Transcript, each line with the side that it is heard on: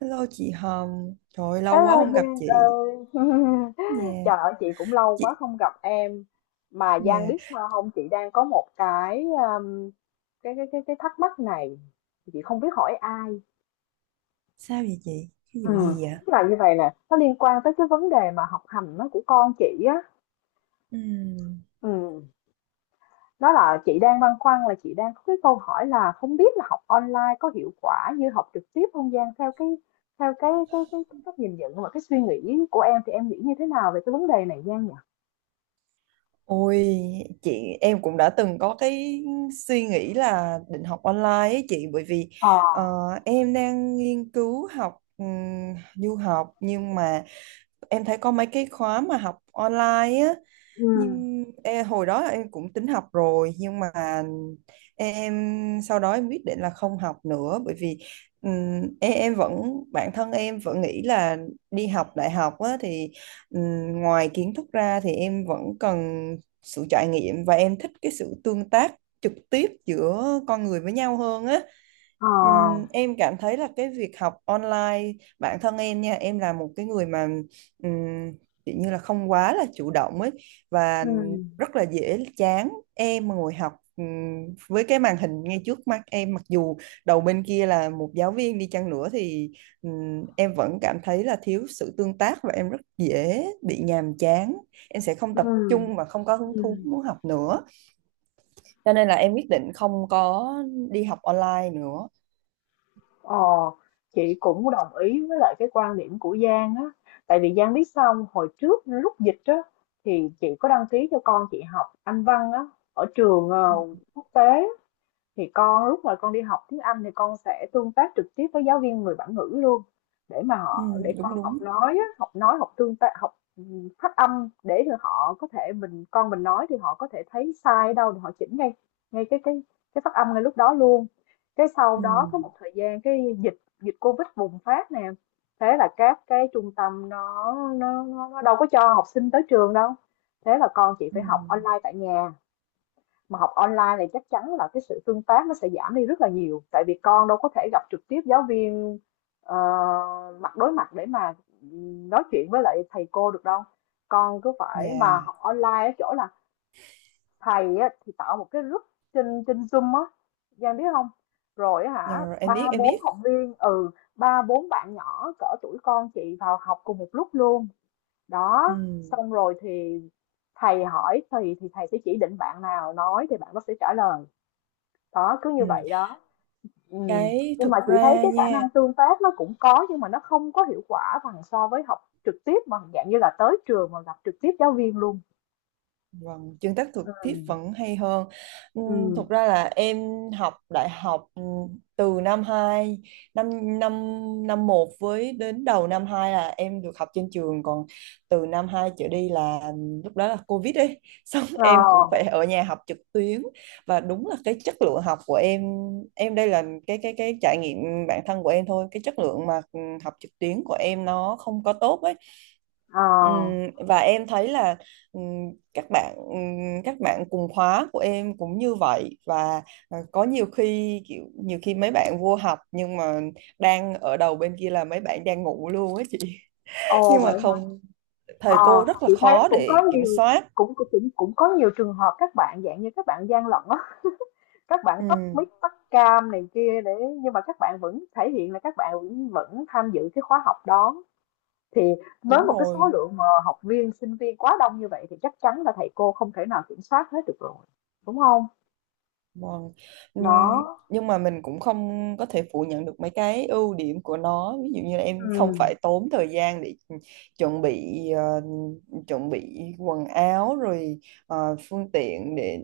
right: Hello chị Hồng, trời ơi, lâu quá
left: Hello
right: không gặp
left: Giang
right: chị.
left: ơi.
right: Dạ,
left: Trời ơi, chị cũng lâu quá
right: chị,
left: không gặp em. Mà Giang
right: dạ,
left: biết sao không? Chị đang có một cái cái thắc mắc này. Chị không biết hỏi ai.
right: sao vậy chị? Cái vụ
left: Ừ.
right: gì vậy?
left: Tức là như vậy nè, nó liên quan tới cái vấn đề mà học hành nó của con chị á,
right: Ừ.
left: ừ. Nó là chị đang băn khoăn, là chị đang có cái câu hỏi là không biết là học online có hiệu quả như học trực tiếp không Giang? Theo cái, cách nhìn nhận và cái suy nghĩ của em, thì em nghĩ như thế nào về cái vấn đề này Giang nhỉ?
right: Ôi chị, em cũng đã từng có cái suy nghĩ là định học online ấy chị, bởi vì
left: Ờ
right: ờ, em đang nghiên cứu học du học, nhưng mà em thấy có mấy cái khóa mà học online á.
left: Ừm,
right: Nhưng hồi đó em cũng tính học rồi, nhưng mà em sau đó em quyết định là không học nữa, bởi vì em vẫn, bản thân em vẫn nghĩ là đi học đại học á, thì ngoài kiến thức ra thì em vẫn cần sự trải nghiệm và em thích cái sự tương tác trực tiếp giữa con người với nhau hơn á.
left: ờ,
right: Em cảm thấy là cái việc học online, bản thân em nha, em là một cái người mà ừm, kiểu như là không quá là chủ động ấy, và
left: ừm,
right: rất là dễ chán. Em mà ngồi học với cái màn hình ngay trước mắt em, mặc dù đầu bên kia là một giáo viên đi chăng nữa, thì em vẫn cảm thấy là thiếu sự tương tác và em rất dễ bị nhàm chán, em sẽ không tập
left: ừm,
right: trung và không có hứng thú
left: ừm,
right: muốn học nữa, cho nên là em quyết định không có đi học online nữa.
left: ờ, chị cũng đồng ý với lại cái quan điểm của Giang á, tại vì Giang biết sao hông? Hồi trước lúc dịch á, thì chị có đăng ký cho con chị học Anh văn á, ở trường,
right: Ừ.
left: quốc tế. Thì con, lúc mà con đi học tiếng Anh thì con sẽ tương tác trực tiếp với giáo viên người bản ngữ luôn, để mà
right: Ừ,
left: họ, để con
right: đúng đúng.
left: học nói á, học nói, học tương tác, học phát âm, để cho họ có thể, mình con mình nói thì họ có thể thấy sai ở đâu thì họ chỉnh ngay, ngay cái cái phát âm ngay lúc đó luôn. Cái sau
right: Ừ.
left: đó có một thời gian, cái dịch dịch Covid bùng phát nè, thế là các cái trung tâm nó đâu có cho học sinh tới trường đâu. Thế là con chị
right: Ừ.
left: phải học online tại nhà. Mà học online này chắc chắn là cái sự tương tác nó sẽ giảm đi rất là nhiều, tại vì con đâu có thể gặp trực tiếp giáo viên, ờ, mặt đối mặt để mà nói chuyện với lại thầy cô được đâu. Con cứ phải mà
right: Yeah.
left: học online ở chỗ là thầy á, thì tạo một cái group trên trên Zoom á Giang biết không, rồi
right: Yeah,
left: hả?
right: rồi em biết
left: Ba
right: em
left: bốn
right: biết.
left: học viên, ba bốn bạn nhỏ cỡ tuổi con chị vào học cùng một lúc luôn.
right: Ừ,
left: Đó, xong rồi thì thầy hỏi thì thầy sẽ chỉ định bạn nào nói thì bạn nó sẽ trả lời. Đó, cứ như
right: ừ.
left: vậy đó. Ừm,
right: Cái
left: nhưng mà
right: thực
left: chị thấy
right: ra
left: cái khả
right: nha.
left: năng tương tác nó cũng có, nhưng mà nó không có hiệu quả bằng so với học trực tiếp, bằng dạng như là tới trường mà gặp trực tiếp giáo viên luôn.
right: Vâng, tương tác trực
left: Ừ,
right: tiếp vẫn hay hơn.
left: ừ.
right: Thực ra là em học đại học, từ năm 2, năm năm năm một với đến đầu năm 2 là em được học trên trường, còn từ năm 2 trở đi là lúc đó là Covid ấy, xong
left: Ờ,
right: em cũng phải ở nhà học trực tuyến. Và đúng là cái chất lượng học của em đây là cái trải nghiệm bản thân của em thôi, cái chất lượng mà học trực tuyến của em nó không có tốt ấy.
left: ờ.
right: Ừm, và em thấy là ừm, các bạn các bạn cùng khóa của em cũng như vậy, và có nhiều khi mấy bạn vô học nhưng mà đang ở đầu bên kia là mấy bạn đang ngủ luôn á chị,
left: Ồ,
right: nhưng mà
left: vậy hả?
right: không, thầy
left: Ờ,
right: cô rất là
left: chị thấy
right: khó
left: cũng có
right: để kiểm
left: nhiều,
right: soát.
left: cũng cũng cũng có nhiều trường hợp các bạn dạng như các bạn gian lận á, các bạn tắt
right: Ừ,
left: mic, tắt cam này kia, để nhưng mà các bạn vẫn thể hiện là các bạn vẫn vẫn tham dự cái khóa học đó. Thì với
right: đúng
left: một cái số
right: rồi.
left: lượng mà học viên, sinh viên quá đông như vậy thì chắc chắn là thầy cô không thể nào kiểm soát hết được rồi, đúng không?
right: Vâng. Ừm,
left: Đó.
right: Nhưng mà mình cũng không có thể phủ nhận được mấy cái ưu điểm của nó. Ví dụ như là em không
left: Ừm,
right: phải tốn thời gian để chuẩn bị ờ, chuẩn bị quần áo, rồi phương tiện để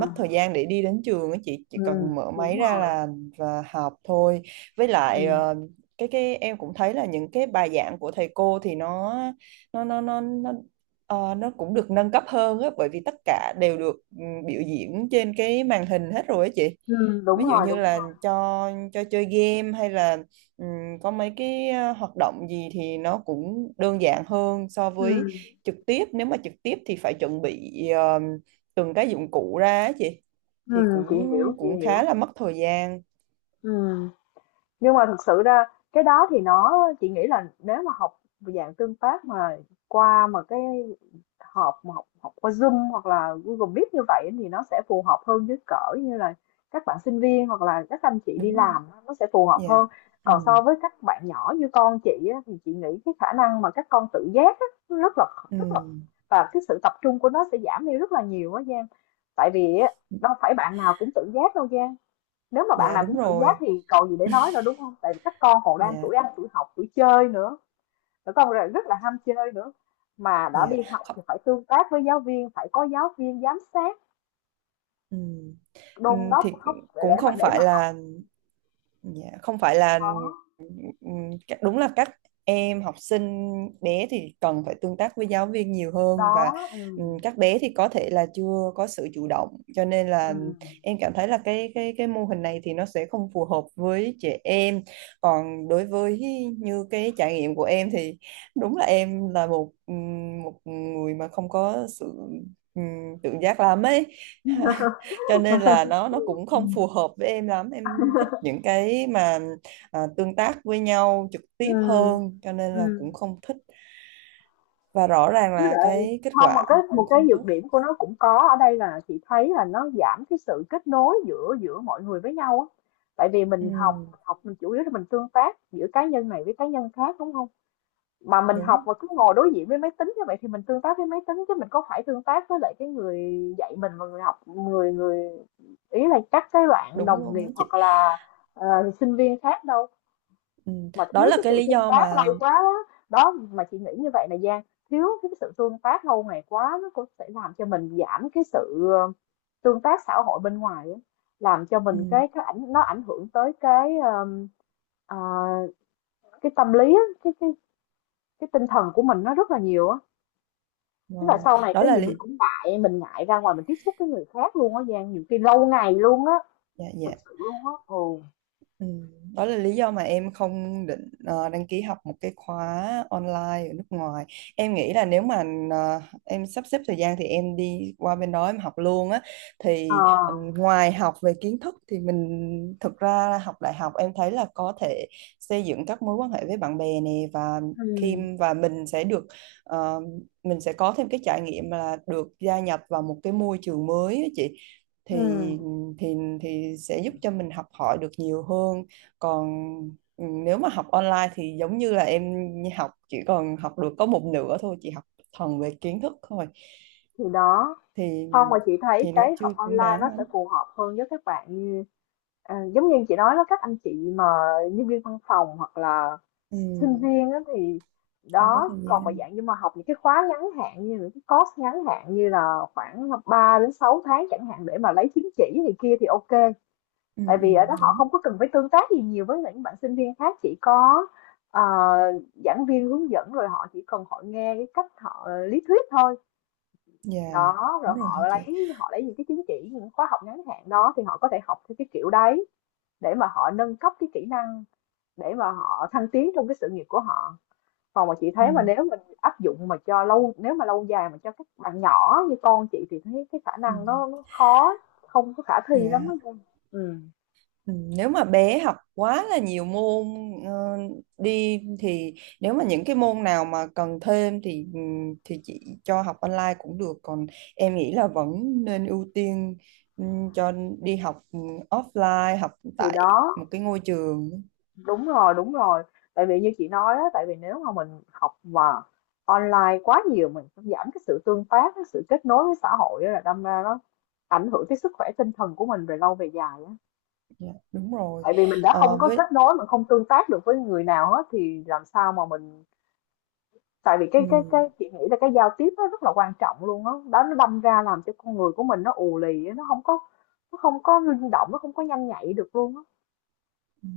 right: mất thời gian để đi đến trường á chị, chỉ cần mở
left: Đúng
right: máy ra
left: rồi,
right: là và học thôi. Với lại
left: ừm.
right: cái em cũng thấy là những cái bài giảng của thầy cô thì nó nó nó nó nó cũng được nâng cấp hơn á, bởi vì tất cả đều được biểu diễn trên cái màn hình hết rồi á chị.
left: Ừm. Đúng
right: Ví dụ
left: rồi,
right: như
left: đúng
right: là
left: rồi.
right: cho chơi game hay là ừ, có mấy cái hoạt động gì thì nó cũng đơn giản hơn so với
left: Ừm,
right: trực tiếp. Nếu mà trực tiếp thì phải chuẩn bị từng cái dụng cụ ra á chị, thì cũng
left: Chị hiểu, chị
right: cũng khá
left: hiểu.
right: là mất thời gian.
left: Ừm. Nhưng mà thực sự ra cái đó thì nó, chị nghĩ là nếu mà học dạng tương tác mà qua, mà cái họp, mà học học qua Zoom hoặc là Google Meet như vậy thì nó sẽ phù hợp hơn với cỡ như là các bạn sinh viên hoặc là các anh chị đi
right: Đúng rồi.
left: làm, nó sẽ phù hợp
right: Dạ.
left: hơn.
right: Ừ.
left: Còn so với các bạn nhỏ như con chị á, thì chị nghĩ cái khả năng mà các con tự giác á, rất là
right: Ừ.
left: rất là và cái sự tập trung của nó sẽ giảm đi rất là nhiều á Giang. Tại vì á, đâu phải bạn nào cũng tự giác đâu Giang, nếu mà bạn
right: Dạ
left: nào cũng
right: đúng
left: tự giác
right: rồi.
left: thì còn gì để nói nữa, đúng không? Tại vì các con còn đang
right: Dạ.
left: tuổi ăn, tuổi học, tuổi chơi nữa, các con rất là ham chơi nữa, mà đã đi
right: Dạ.
left: học
right: Không-.
left: thì phải tương tác với giáo viên, phải có giáo viên giám sát,
right: Ừ. Ừ,
left: đôn đốc
right: thì
left: khóc để
right: cũng
left: để mà
right: không
left: để
right: phải
left: mà học.
right: là, dạ, không phải là,
left: Đó.
right: ừ, đúng là các em học sinh bé thì cần phải tương tác với giáo viên nhiều hơn,
left: Đó.
right: và
left: Ừ,
right: các bé thì có thể là chưa có sự chủ động, cho nên
left: ừ,
right: là em cảm thấy là cái mô hình này thì nó sẽ không phù hợp với trẻ em. Còn đối với như cái trải nghiệm của em thì đúng là em là một một người mà không có sự ừ, tự giác lắm ấy, cho nên là nó cũng
left: ừ.
right: không phù hợp với em lắm. Em thích những cái mà tương tác với nhau trực tiếp
left: Ừm,
right: hơn, cho nên là cũng
left: ừm.
right: không thích. Và rõ ràng
left: Với
right: là
left: lại,
right: cái kết
left: không mà
right: quả
left: cái một
right: cũng
left: cái
right: không
left: nhược
right: tốt.
left: điểm của nó cũng có ở đây, là chị thấy là nó giảm cái sự kết nối giữa giữa mọi người với nhau á. Tại vì
right: Ừ,
left: mình học, mình chủ yếu là mình tương tác giữa cá nhân này với cá nhân khác, đúng không? Mà mình học
right: đúng
left: mà cứ ngồi đối diện với máy tính như vậy thì mình tương tác với máy tính, chứ mình có phải tương tác với lại cái người dạy mình, và người học, người người ý là các cái bạn
right: đúng
left: đồng
right: luôn
left: nghiệp
right: đó chị.
left: hoặc là ờ, sinh viên khác đâu,
right: Ừ,
left: mà
right: đó
left: thiếu
right: là
left: cái
right: cái
left: sự
right: lý
left: tương
right: do
left: tác
right: mà.
left: lâu quá á. Đó, mà chị nghĩ như vậy là Giang, thiếu cái sự tương tác lâu ngày quá nó cũng sẽ làm cho mình giảm cái sự tương tác xã hội bên ngoài á. Làm cho
right: Ừ,
left: mình cái cái nó ảnh hưởng tới cái ờ, cái tâm lý á, cái cái tinh thần của mình nó rất là nhiều á. Tức là
right: vâng.
left: sau này
right: Đó
left: cái
right: là
left: gì mình
right: lý.
left: cũng ngại, mình ngại ra ngoài, mình tiếp xúc với người khác luôn á Giang, nhiều khi lâu ngày luôn á,
right: Dạ dạ.
left: thực sự luôn á. Ồ.
right: Ừ, đó là lý do mà em không định đăng ký học một cái khóa online ở nước ngoài. Em nghĩ là nếu mà em sắp xếp thời gian thì em đi qua bên đó em học luôn á.
left: Ờ.
right: Thì ngoài học về kiến thức thì mình, thực ra là học đại học em thấy là có thể xây dựng các mối quan hệ với bạn bè nè, và khi
left: Ừ,
right: và mình sẽ được ờ, mình sẽ có thêm cái trải nghiệm là được gia nhập vào một cái môi trường mới á chị. Thì
left: ừ.
right: thì thì sẽ giúp cho mình học hỏi được nhiều hơn, còn nếu mà học online thì giống như là em học, chỉ còn học được có một nửa thôi, chỉ học thuần về kiến thức thôi,
left: Thì đó,
right: thì
left: không mà chị thấy
right: thì nó
left: cái học
right: chưa xứng
left: online nó
right: đáng
left: sẽ
right: lắm.
left: phù hợp hơn với các bạn như, à, giống như chị nói đó, các anh chị mà nhân viên văn phòng hoặc là
right: Ừ,
left: sinh viên á thì
right: không có
left: đó.
right: thời
left: Còn mà
right: gian.
left: dạng như mà học những cái khóa ngắn hạn, như những cái course ngắn hạn như là khoảng 3 đến 6 tháng chẳng hạn, để mà lấy chứng chỉ thì kia thì ok.
right: Ừ,
left: Tại
right: ừ,
left: vì ở đó họ
right: đúng.
left: không có cần phải tương tác gì nhiều với những bạn sinh viên khác, chỉ có ờ, giảng viên hướng dẫn, rồi họ chỉ cần họ nghe cái cách họ lý thuyết thôi.
right: Dạ
left: Đó,
right: đúng
left: rồi
right: rồi hả
left: họ
right: chị.
left: lấy, họ lấy những cái chứng chỉ, những khóa học ngắn hạn đó thì họ có thể học theo cái kiểu đấy, để mà họ nâng cấp cái kỹ năng, để mà họ thăng tiến trong cái sự nghiệp của họ. Còn mà chị thấy, mà
right: Ừ,
left: nếu mình áp dụng mà cho lâu, nếu mà lâu dài mà cho các bạn nhỏ như con chị thì thấy cái khả
right: ừ,
left: năng nó khó, không có khả thi lắm á
right: dạ.
left: Dung.
right: Ừ, nếu mà bé học quá là nhiều môn ờ, đi thì, nếu mà những cái môn nào mà cần thêm thì chị cho học online cũng được, còn em nghĩ là vẫn nên ưu tiên ừ, cho đi học offline, học
left: Thì
right: tại
left: đó.
right: một cái ngôi trường.
left: Đúng rồi, đúng rồi. Tại vì như chị nói á, tại vì nếu mà mình học mà online quá nhiều, mình cũng giảm cái sự tương tác, cái sự kết nối với xã hội á, là đâm ra nó ảnh hưởng tới sức khỏe tinh thần của mình về lâu về dài á.
right: Dạ, đúng rồi.
left: Tại vì mình đã
right: Ờ,
left: không có
right: với.
left: kết nối, mình không tương tác được với người nào hết thì làm sao mà mình, tại vì cái
right: Ừ.
left: cái chị nghĩ là cái giao tiếp nó rất là quan trọng luôn á. Đó. Đó, nó đâm ra làm cho con người của mình nó ù lì á, nó không có, nó không có linh động, nó không có nhanh nhạy được luôn á.
right: Ừ.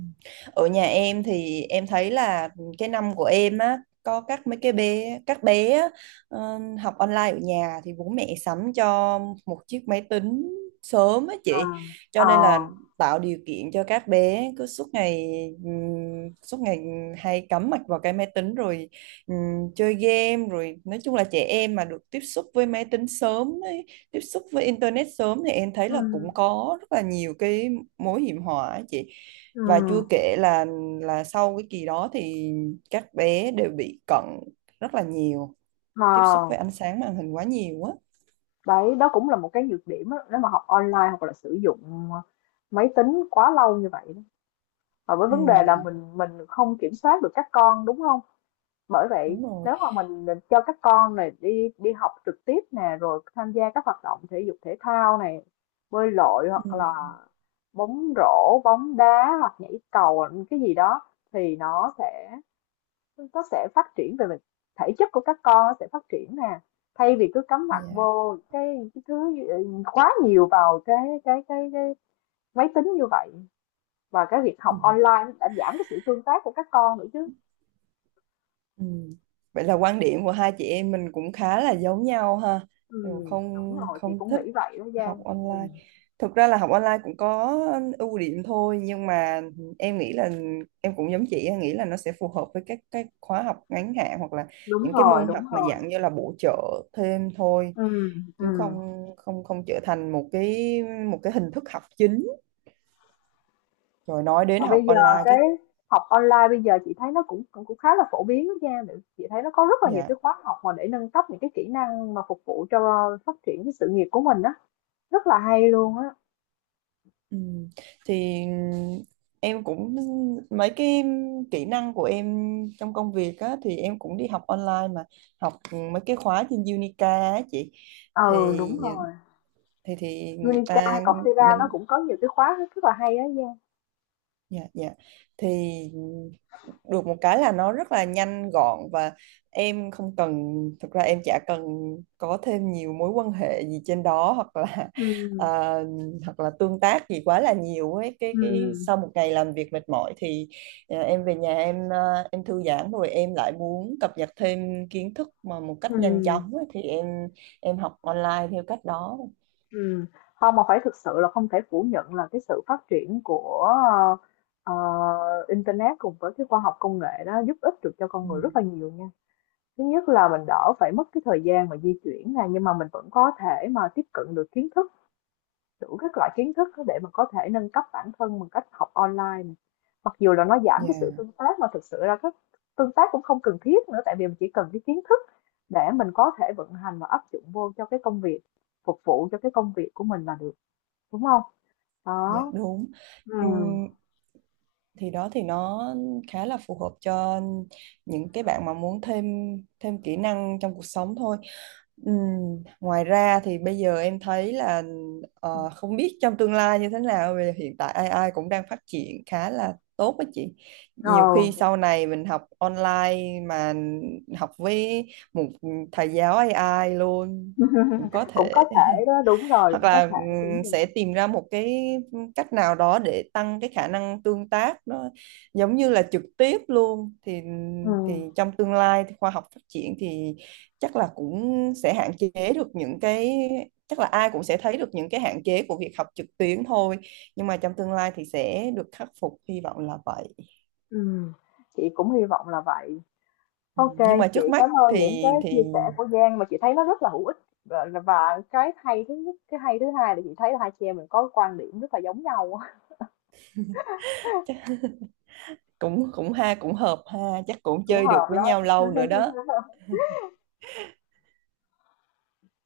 right: Ở nhà em thì em thấy là cái năm của em á có các bé á, học online ở nhà thì bố mẹ sắm cho một chiếc máy tính sớm á
left: À.
right: chị, cho
left: Ờ.
right: nên là tạo điều kiện cho các bé cứ suốt ngày hay cắm mặt vào cái máy tính, rồi chơi game, rồi nói chung là trẻ em mà được tiếp xúc với máy tính sớm ấy, tiếp xúc với internet sớm thì em thấy là
left: Ừ.
right: cũng có rất là nhiều cái mối hiểm họa á chị.
left: Ừ.
right: Và chua kể là sau cái kỳ đó thì các bé đều bị cận rất là nhiều, tiếp xúc
left: Ờ.
right: với ánh sáng màn hình quá nhiều á.
left: Đấy, đó cũng là một cái nhược điểm á, nếu mà học online hoặc là sử dụng máy tính quá lâu như vậy. Đó. Và với
right: Ừ,
left: vấn đề là mình không kiểm soát được các con, đúng không? Bởi
right: đúng
left: vậy
right: rồi.
left: nếu mà mình cho các con này đi, đi học trực tiếp nè, rồi tham gia các hoạt động thể dục thể thao này, bơi lội
right: Ừ,
left: hoặc là bóng rổ, bóng đá hoặc nhảy cầu cái gì đó, thì nó sẽ, nó sẽ phát triển về mặt thể chất của các con, nó sẽ phát triển nè, thay vì cứ cắm mặt
right: dạ.
left: vô cái thứ quá nhiều vào cái máy tính như vậy, và cái việc học
right: Ừ.
left: online đã giảm cái sự tương tác của các con nữa chứ.
right: Ừ. Vậy là quan điểm của hai chị em mình cũng khá là giống nhau ha.
left: Ừ,
right: Đều
left: đúng
right: không,
left: rồi, chị
right: không
left: cũng
right: thích
left: nghĩ vậy đó
right: học
left: Giang, ừ,
right: online. Thực ra là học online cũng có ưu điểm thôi, nhưng mà em nghĩ là, em cũng giống chị, em nghĩ là nó sẽ phù hợp với các cái khóa học ngắn hạn hoặc là
left: đúng
right: những cái
left: rồi,
right: môn học
left: đúng
right: mà
left: rồi.
right: dạng như là bổ trợ thêm thôi,
left: Ừ, ừ.
right: chứ không, không, không trở thành một cái hình thức học chính. Rồi nói đến
left: Mà bây
right: học
left: giờ
right: online
left: cái
right: cái.
left: học online bây giờ chị thấy nó cũng, cũng khá là phổ biến đó Giang. Chị thấy nó có rất là nhiều
right: Dạ.
left: cái khóa học mà để nâng cấp những cái kỹ năng mà phục vụ cho phát triển cái sự nghiệp của mình đó. Rất là hay luôn á.
right: Ừ. Thì em cũng, mấy cái kỹ năng của em trong công việc á, thì em cũng đi học online mà, học mấy cái khóa trên Unica á chị,
left: Ừ,
right: thì
left: đúng rồi,
right: thì người
left: Unica hay
right: ta
left: Coursera nó
right: mình.
left: cũng có nhiều cái khóa rất là hay á Giang.
right: Dạ dạ. Thì được một cái là nó rất là nhanh gọn và em không cần, thực ra em chả cần có thêm nhiều mối quan hệ gì trên đó hoặc là ờ,
left: Ừm,
right: hoặc là tương tác gì quá là nhiều ấy, cái
left: ừm,
right: sau một ngày làm việc mệt mỏi thì em về nhà, em thư giãn rồi em lại muốn cập nhật thêm kiến thức mà một cách nhanh
left: ừm,
right: chóng ấy, thì em học online theo cách đó.
left: ừm. Không mà phải thực sự là không thể phủ nhận là cái sự phát triển của ờ, ờ, internet cùng với cái khoa học công nghệ đó giúp ích được cho con
right: Ừ.
left: người rất là nhiều nha. Thứ nhất là mình đỡ phải mất cái thời gian mà di chuyển này, nhưng mà mình vẫn có thể mà tiếp cận được kiến thức, đủ các loại kiến thức để mà có thể nâng cấp bản thân bằng cách học online. Mặc dù là nó giảm cái sự
right: Dạ,
left: tương tác, mà thực sự ra cái tương tác cũng không cần thiết nữa, tại vì mình chỉ cần cái kiến thức để mình có thể vận hành và áp dụng vô cho cái công việc, phục vụ cho cái công việc của mình là được, đúng không?
right: dạ
left: Đó.
right: đúng.
left: Ừ.
right: Ừm, thì đó, thì nó khá là phù hợp cho những cái bạn mà muốn thêm thêm kỹ năng trong cuộc sống thôi. Ừm, Ngoài ra thì bây giờ em thấy là, không biết trong tương lai như thế nào, vì hiện tại AI cũng đang phát triển khá là tốt á chị.
left: Ờ.
right: Nhiều khi sau này mình học online mà học với một thầy giáo AI luôn cũng có
left: Cũng có
right: thể,
left: thể đó, đúng rồi,
right: hoặc
left: cũng có
right: là
left: thể, đúng rồi.
right: sẽ tìm ra một cái cách nào đó để tăng cái khả năng tương tác nó giống như là trực tiếp luôn, thì
left: Ừm.
right: trong tương lai thì khoa học phát triển thì chắc là cũng sẽ hạn chế được những cái, chắc là ai cũng sẽ thấy được những cái hạn chế của việc học trực tuyến thôi, nhưng mà trong tương lai thì sẽ được khắc phục, hy vọng là vậy.
left: Ừ. Chị cũng hy vọng là vậy.
right: Ừ,
left: Ok,
right: nhưng mà
left: chị
right: trước
left: cảm
right: mắt
left: ơn
right: thì
left: những cái
right: thì
left: chia sẻ của Giang, mà chị thấy nó rất là hữu ích, và cái hay thứ nhất, cái hay thứ hai là chị thấy là hai chị em mình có quan điểm rất là giống nhau.
right: chắc cũng cũng ha, cũng hợp ha, chắc cũng
left: Cũng
right: chơi được
left: hợp
right: với nhau
left: lắm.
right: lâu nữa đó.